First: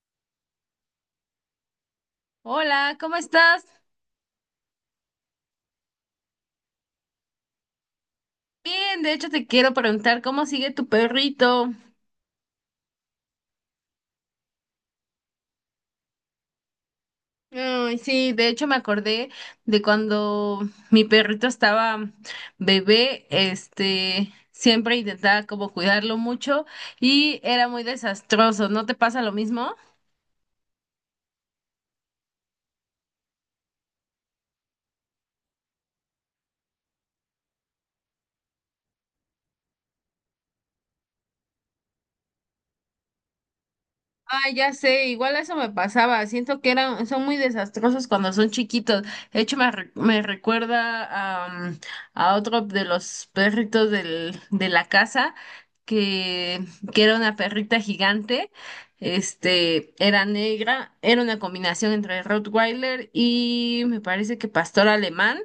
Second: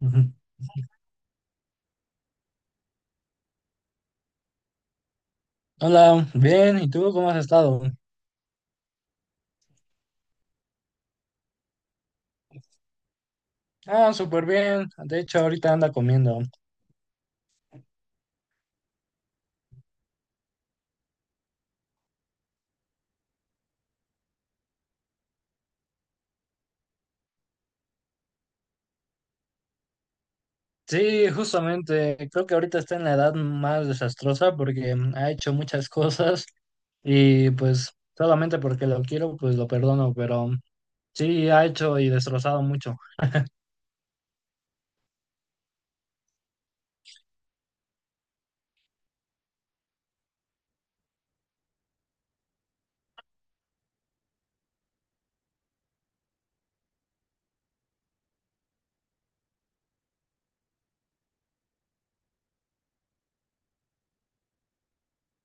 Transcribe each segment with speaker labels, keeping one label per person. Speaker 1: Ujú.
Speaker 2: Hola, ¿cómo estás?
Speaker 1: Hola, bien, ¿y tú cómo has estado?
Speaker 2: Bien, de hecho te quiero preguntar cómo sigue tu perrito.
Speaker 1: Ah, súper bien, de hecho ahorita anda comiendo.
Speaker 2: Ay, sí, de hecho me acordé de cuando mi perrito estaba bebé, siempre intentaba como cuidarlo mucho y era muy desastroso. ¿No te pasa lo mismo?
Speaker 1: Sí, justamente, creo que ahorita está en la edad más desastrosa porque ha hecho muchas cosas y pues solamente porque lo quiero, pues lo perdono, pero sí, ha hecho y destrozado mucho.
Speaker 2: Ah, ya sé, igual eso me pasaba. Siento que son muy desastrosos cuando son chiquitos. De hecho, me recuerda a a otro de los perritos de la casa, que, que era una perrita gigante. Era negra, era una combinación entre Rottweiler y me parece que pastor alemán.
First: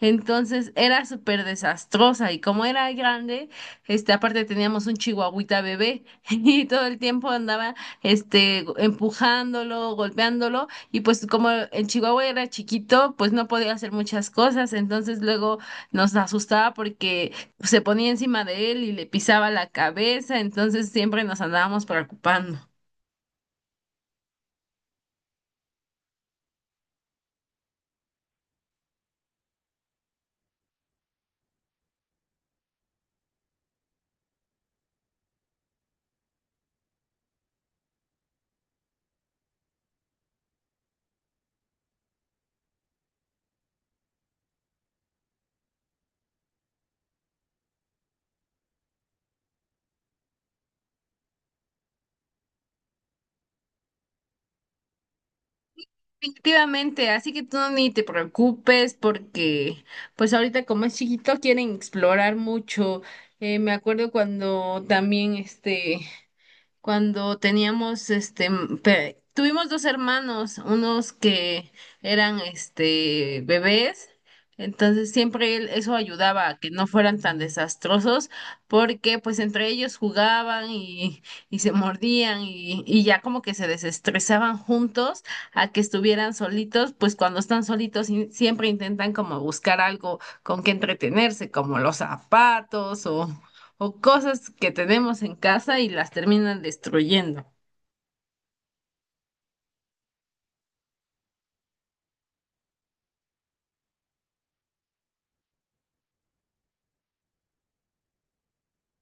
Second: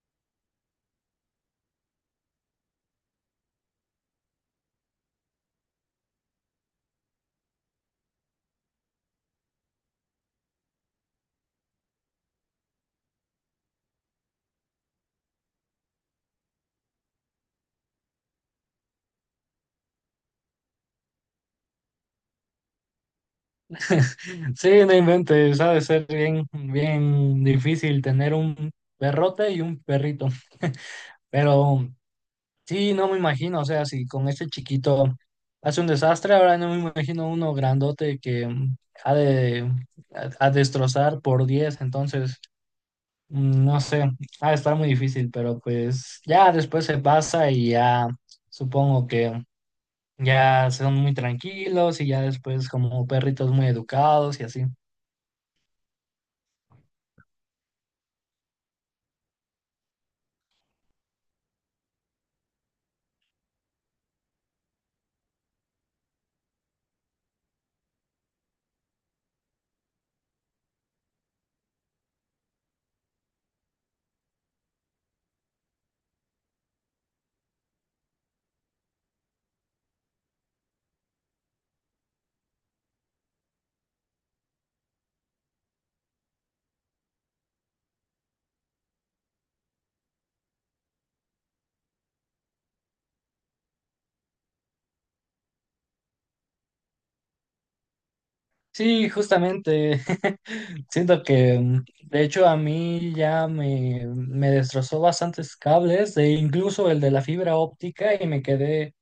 Speaker 2: Entonces era súper desastrosa y como era grande, aparte teníamos un chihuahuita bebé y todo el tiempo andaba empujándolo, golpeándolo, y pues como en Chihuahua era chiquito, pues no podía hacer muchas cosas, entonces luego nos asustaba porque se ponía encima de él y le pisaba la cabeza, entonces siempre nos andábamos preocupando.
Speaker 1: Sí, no inventes, ha de ser bien, bien difícil tener un perrote y un perrito, pero... Sí, no me imagino, o sea, si con este chiquito hace un desastre, ahora no me imagino uno grandote que ha de a destrozar por 10 entonces, no sé, ha de estar muy difícil, pero pues ya después se pasa y ya supongo que ya son muy tranquilos y ya después como perritos muy educados y así.
Speaker 2: Definitivamente, así que tú ni te preocupes porque pues ahorita como es chiquito quieren explorar mucho. Me acuerdo cuando también cuando tuvimos dos hermanos, unos que eran bebés, entonces siempre eso ayudaba a que no fueran tan desastrosos, porque pues entre ellos jugaban y se mordían y ya como que se desestresaban juntos a que estuvieran solitos, pues cuando están solitos siempre intentan como buscar algo con que entretenerse, como los zapatos o cosas que tenemos en casa y las terminan destruyendo.
Speaker 1: Sí, justamente. Siento que, de hecho, a mí ya me destrozó bastantes cables, e incluso el de la fibra óptica, y me quedé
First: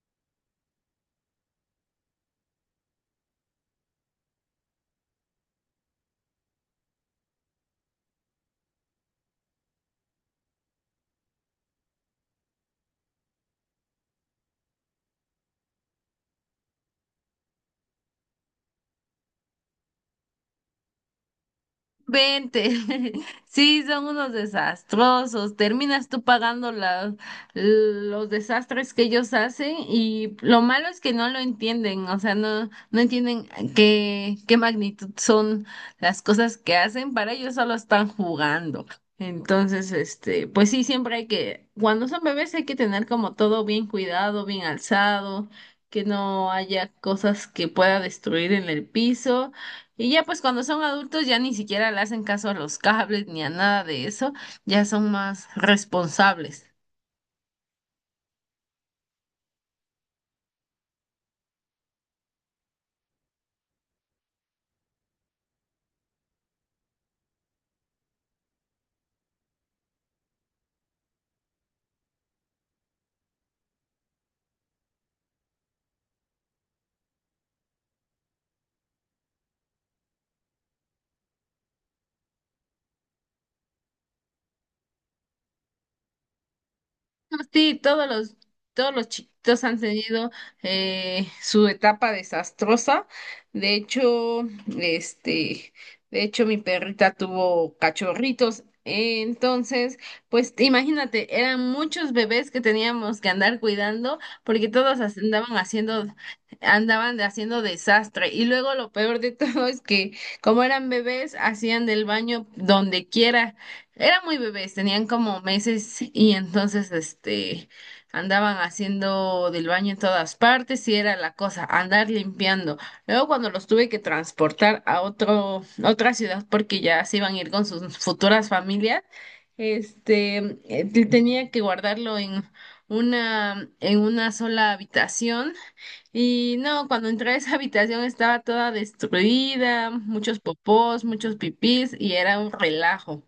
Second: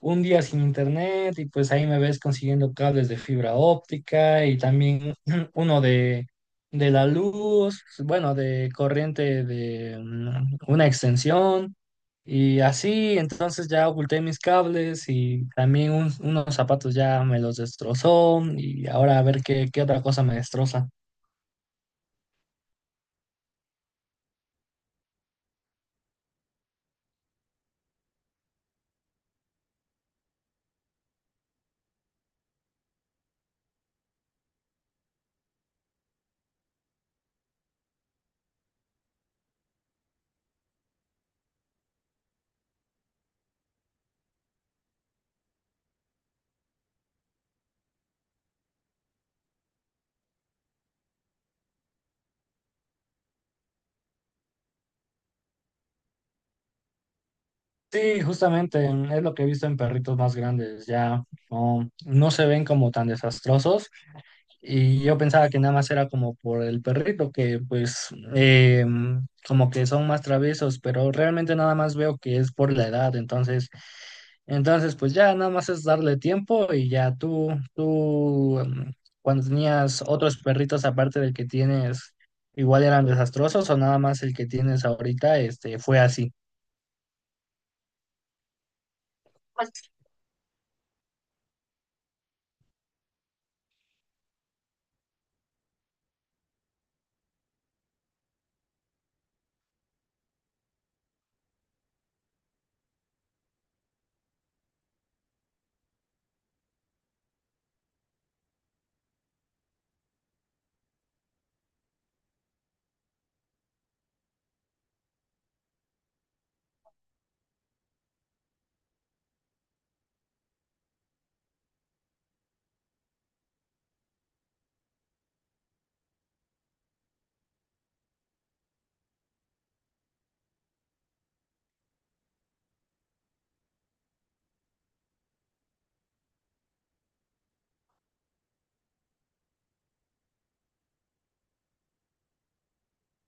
Speaker 1: un día sin internet y pues ahí me ves consiguiendo cables de fibra óptica y también uno de la luz, bueno, de corriente de una extensión y así, entonces ya oculté mis cables y también unos zapatos ya me los destrozó y ahora a ver qué, qué otra cosa me destroza.
Speaker 2: Vente, sí, son unos desastrosos. Terminas tú pagando los desastres que ellos hacen y lo malo es que no lo entienden, o sea, no entienden qué magnitud son las cosas que hacen. Para ellos solo están jugando. Entonces, pues sí, siempre hay que, cuando son bebés hay que tener como todo bien cuidado, bien alzado, que no haya cosas que pueda destruir en el piso. Y ya pues cuando son adultos ya ni siquiera le hacen caso a los cables ni a nada de eso, ya son más responsables.
Speaker 1: Sí, justamente es lo que he visto en perritos más grandes, ya no, no se ven como tan desastrosos. Y yo pensaba que nada más era como por el perrito, que pues eh, como que son más traviesos, pero realmente nada más veo que es por la edad, entonces, entonces pues ya nada más es darle tiempo y ya tú cuando tenías otros perritos aparte del que tienes, igual eran desastrosos o nada más el que tienes ahorita, este, fue así.
Speaker 2: No, Sí, todos los chiquitos han tenido su etapa desastrosa. De hecho, este, de hecho, mi perrita tuvo cachorritos. Entonces, pues imagínate, eran muchos bebés que teníamos que andar cuidando porque todos as- andaban haciendo, andaban haciendo desastre. Y luego lo peor de todo es que como eran bebés, hacían del baño donde quiera. Eran muy bebés, tenían como meses y entonces andaban haciendo del baño en todas partes y era la cosa, andar limpiando. Luego cuando los tuve que transportar a otra ciudad porque ya se iban a ir con sus futuras familias, este tenía que guardarlo en en una sola habitación. Y no, cuando entré a esa habitación estaba toda destruida, muchos popós, muchos pipís y era un relajo.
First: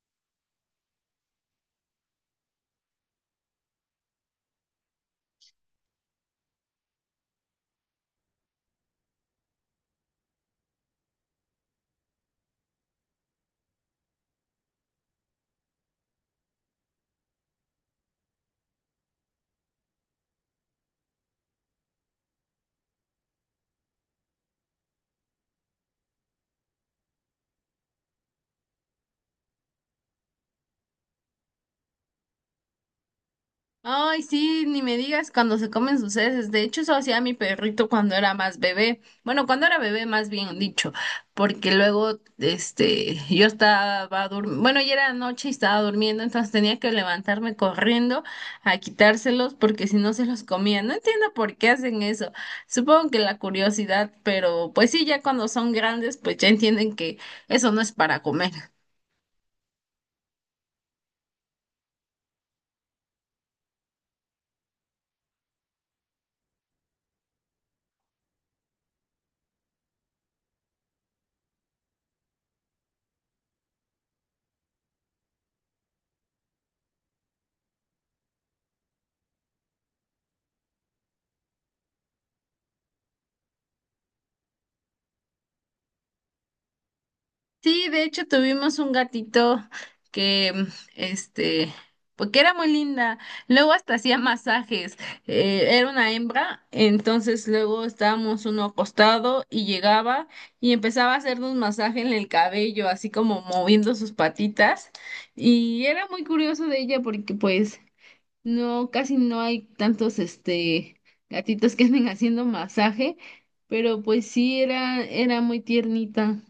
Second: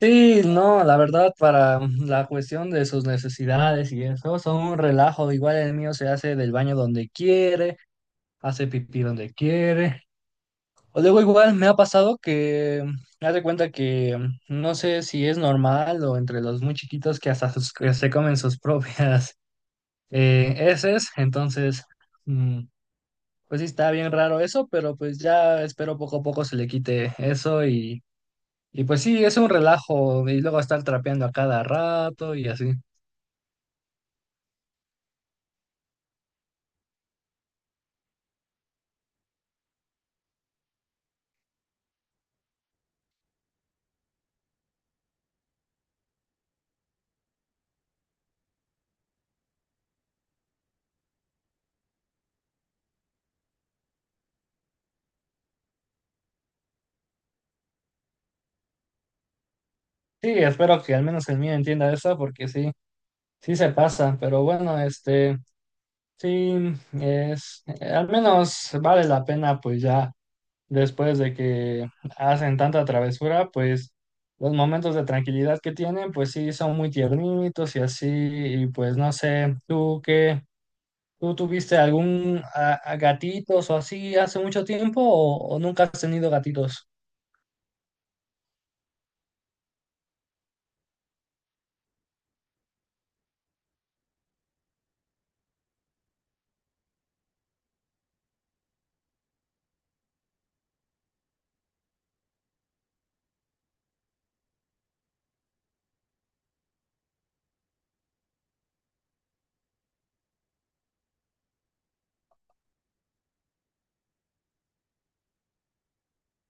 Speaker 1: Sí, no, la verdad, para la cuestión de sus necesidades y eso, son un relajo. Igual el mío se hace del baño donde quiere, hace pipí donde quiere. O luego igual me ha pasado que, me haz cuenta que no sé si es normal o entre los muy chiquitos que hasta que se comen sus propias heces. Entonces, mm, pues sí está bien raro eso, pero pues ya espero poco a poco se le quite eso y pues sí, es un relajo y luego estar trapeando a cada rato y así.
Speaker 2: Ay, sí, ni me digas cuando se comen sus heces. De hecho, eso hacía mi perrito cuando era más bebé. Bueno, cuando era bebé, más bien dicho, porque luego, yo estaba durmiendo, bueno, ya era noche y estaba durmiendo, entonces tenía que levantarme corriendo a quitárselos porque si no se los comía. No entiendo por qué hacen eso. Supongo que la curiosidad, pero pues sí, ya cuando son grandes, pues ya entienden que eso no es para comer.
Speaker 1: Sí, espero que al menos el mío entienda eso porque sí, sí se pasa, pero bueno, este, sí, es, al menos vale la pena pues ya después de que hacen tanta travesura, pues los momentos de tranquilidad que tienen pues sí son muy tiernitos y así, y pues no sé, ¿tú qué? ¿Tú tuviste algún a gatitos o así hace mucho tiempo o nunca has tenido gatitos?
Speaker 2: Sí, de hecho tuvimos un gatito que, mm, este, porque era muy linda. Luego hasta hacía masajes. Era una hembra, entonces luego estábamos uno acostado y llegaba y empezaba a hacernos masaje en el cabello, así como moviendo sus patitas. Y era muy curioso de ella porque, pues, no, casi no hay tantos, gatitos que anden haciendo masaje, pero pues sí era muy tiernita.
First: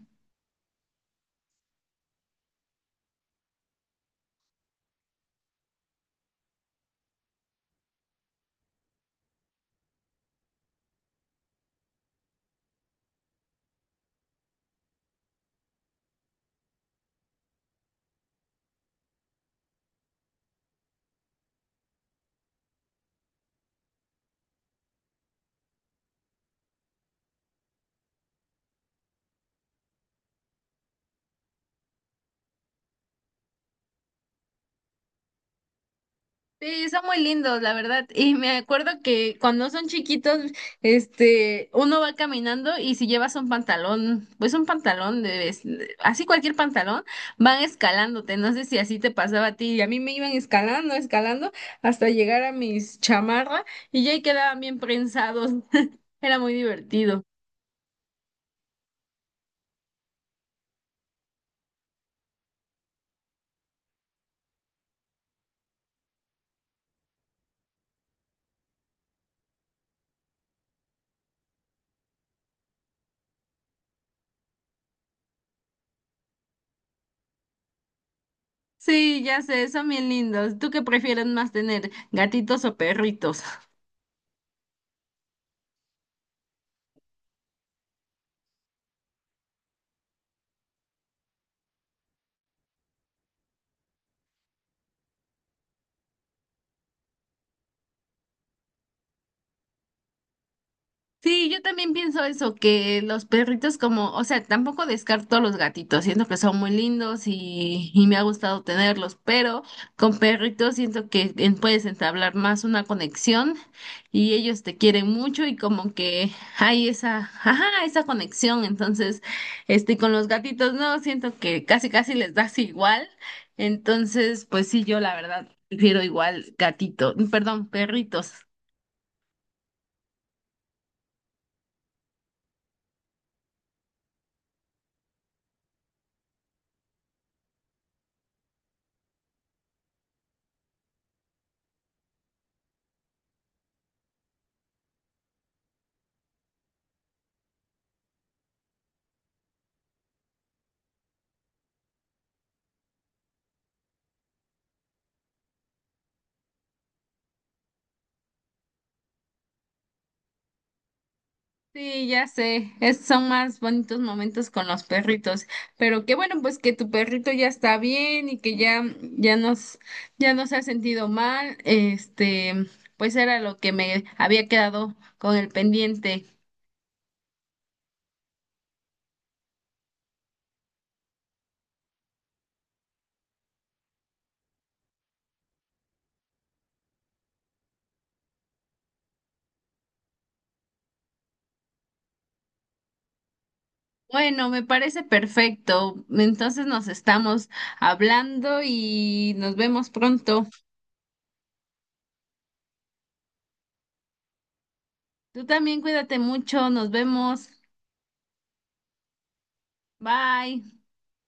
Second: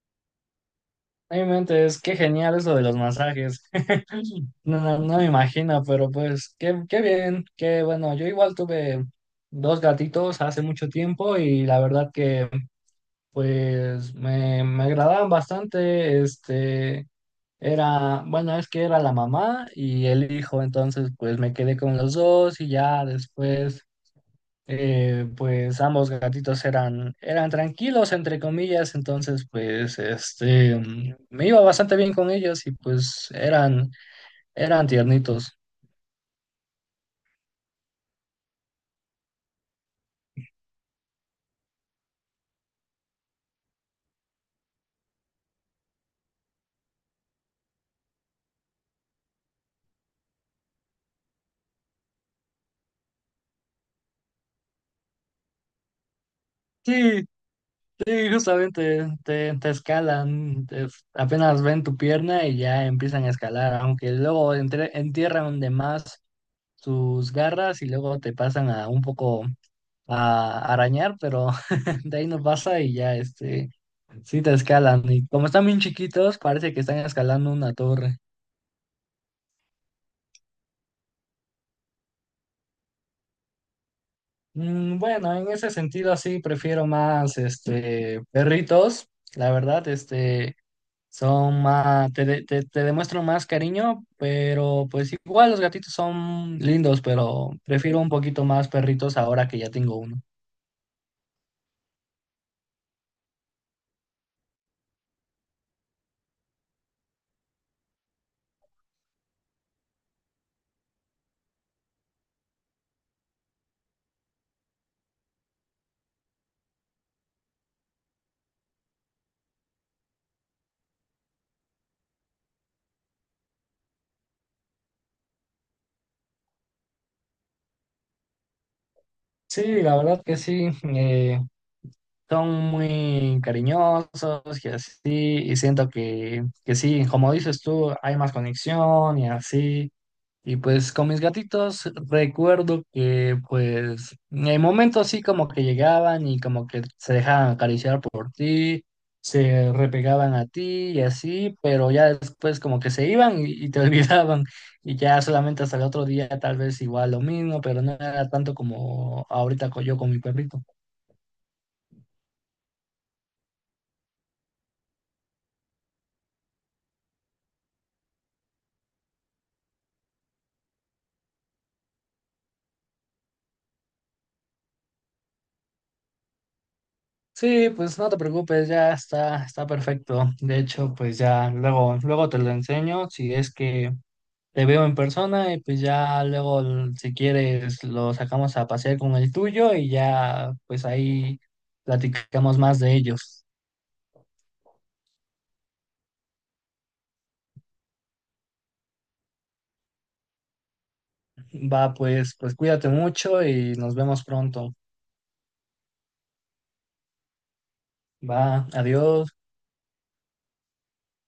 Speaker 1: No inventes, qué genial eso de los masajes. No, no, no me imagino, pero pues qué, qué bien, qué bueno. Yo igual tuve dos gatitos hace mucho tiempo y la verdad que pues me agradaban bastante. Este era, bueno, es que era la mamá y el hijo, entonces pues me quedé con los dos y ya después pues ambos gatitos eran, eran tranquilos, entre comillas, entonces pues este, me iba bastante bien con ellos y pues eran, eran tiernitos.
Speaker 2: Sí, son muy lindos, la verdad. Y me acuerdo que cuando son chiquitos, uno va caminando y si llevas un pantalón, pues un así cualquier pantalón, van escalándote. No sé si así te pasaba a ti. Y a mí me iban escalando, hasta llegar a mis chamarra y ya ahí quedaban bien prensados. Era muy
Speaker 1: Sí,
Speaker 2: divertido.
Speaker 1: sí, justamente te, te escalan, apenas ven tu pierna y ya empiezan a escalar, aunque luego entierran de más sus garras y luego te pasan a un poco a arañar, pero de ahí no pasa y ya, este, sí te escalan. Y como están bien chiquitos, parece que están escalando una torre.
Speaker 2: Sí, ya sé, son bien lindos. ¿Tú qué prefieres más tener, gatitos o perritos?
Speaker 1: Mm, bueno, en ese sentido sí prefiero más, este, perritos. La verdad, este, son más, te, te, te demuestran más cariño, pero pues igual los gatitos son lindos, pero prefiero un poquito más perritos ahora que ya tengo uno.
Speaker 2: Sí, yo también pienso eso, que los perritos como, o sea, tampoco descarto a los gatitos, siento que son muy lindos y me ha gustado tenerlos, pero con perritos siento que puedes entablar más una conexión y ellos te quieren mucho y como que hay esa, ajá, esa conexión, entonces, con los gatitos no, siento que casi casi les das igual, entonces, pues sí, yo la verdad prefiero igual gatito, perdón, perritos.
Speaker 1: Sí, la verdad que sí. Eh, son muy cariñosos y así, y siento que sí, como dices tú, hay más conexión y así. Y pues con mis gatitos recuerdo que pues en momentos sí como que llegaban y como que se dejaban acariciar por ti, se repegaban a ti y así, pero ya después como que se iban y te olvidaban y ya solamente hasta el otro día tal vez igual lo mismo, pero no era tanto como ahorita yo con mi perrito.
Speaker 2: Sí, ya sé, son más bonitos momentos con los perritos, pero qué bueno pues que tu perrito ya está bien y que ya no se ha sentido mal, pues era lo que me había quedado con el pendiente.
Speaker 1: Sí, pues no te preocupes, ya está, está perfecto. De hecho, pues ya luego, luego te lo enseño si es que te veo en persona y pues ya luego si quieres lo sacamos a pasear con el tuyo y ya pues ahí platicamos más de ellos.
Speaker 2: Bueno, me parece perfecto. Entonces nos estamos hablando y nos vemos pronto.
Speaker 1: Va, pues, pues cuídate mucho y nos vemos pronto.
Speaker 2: Tú también cuídate mucho, nos vemos.
Speaker 1: Va, adiós.
Speaker 2: Bye.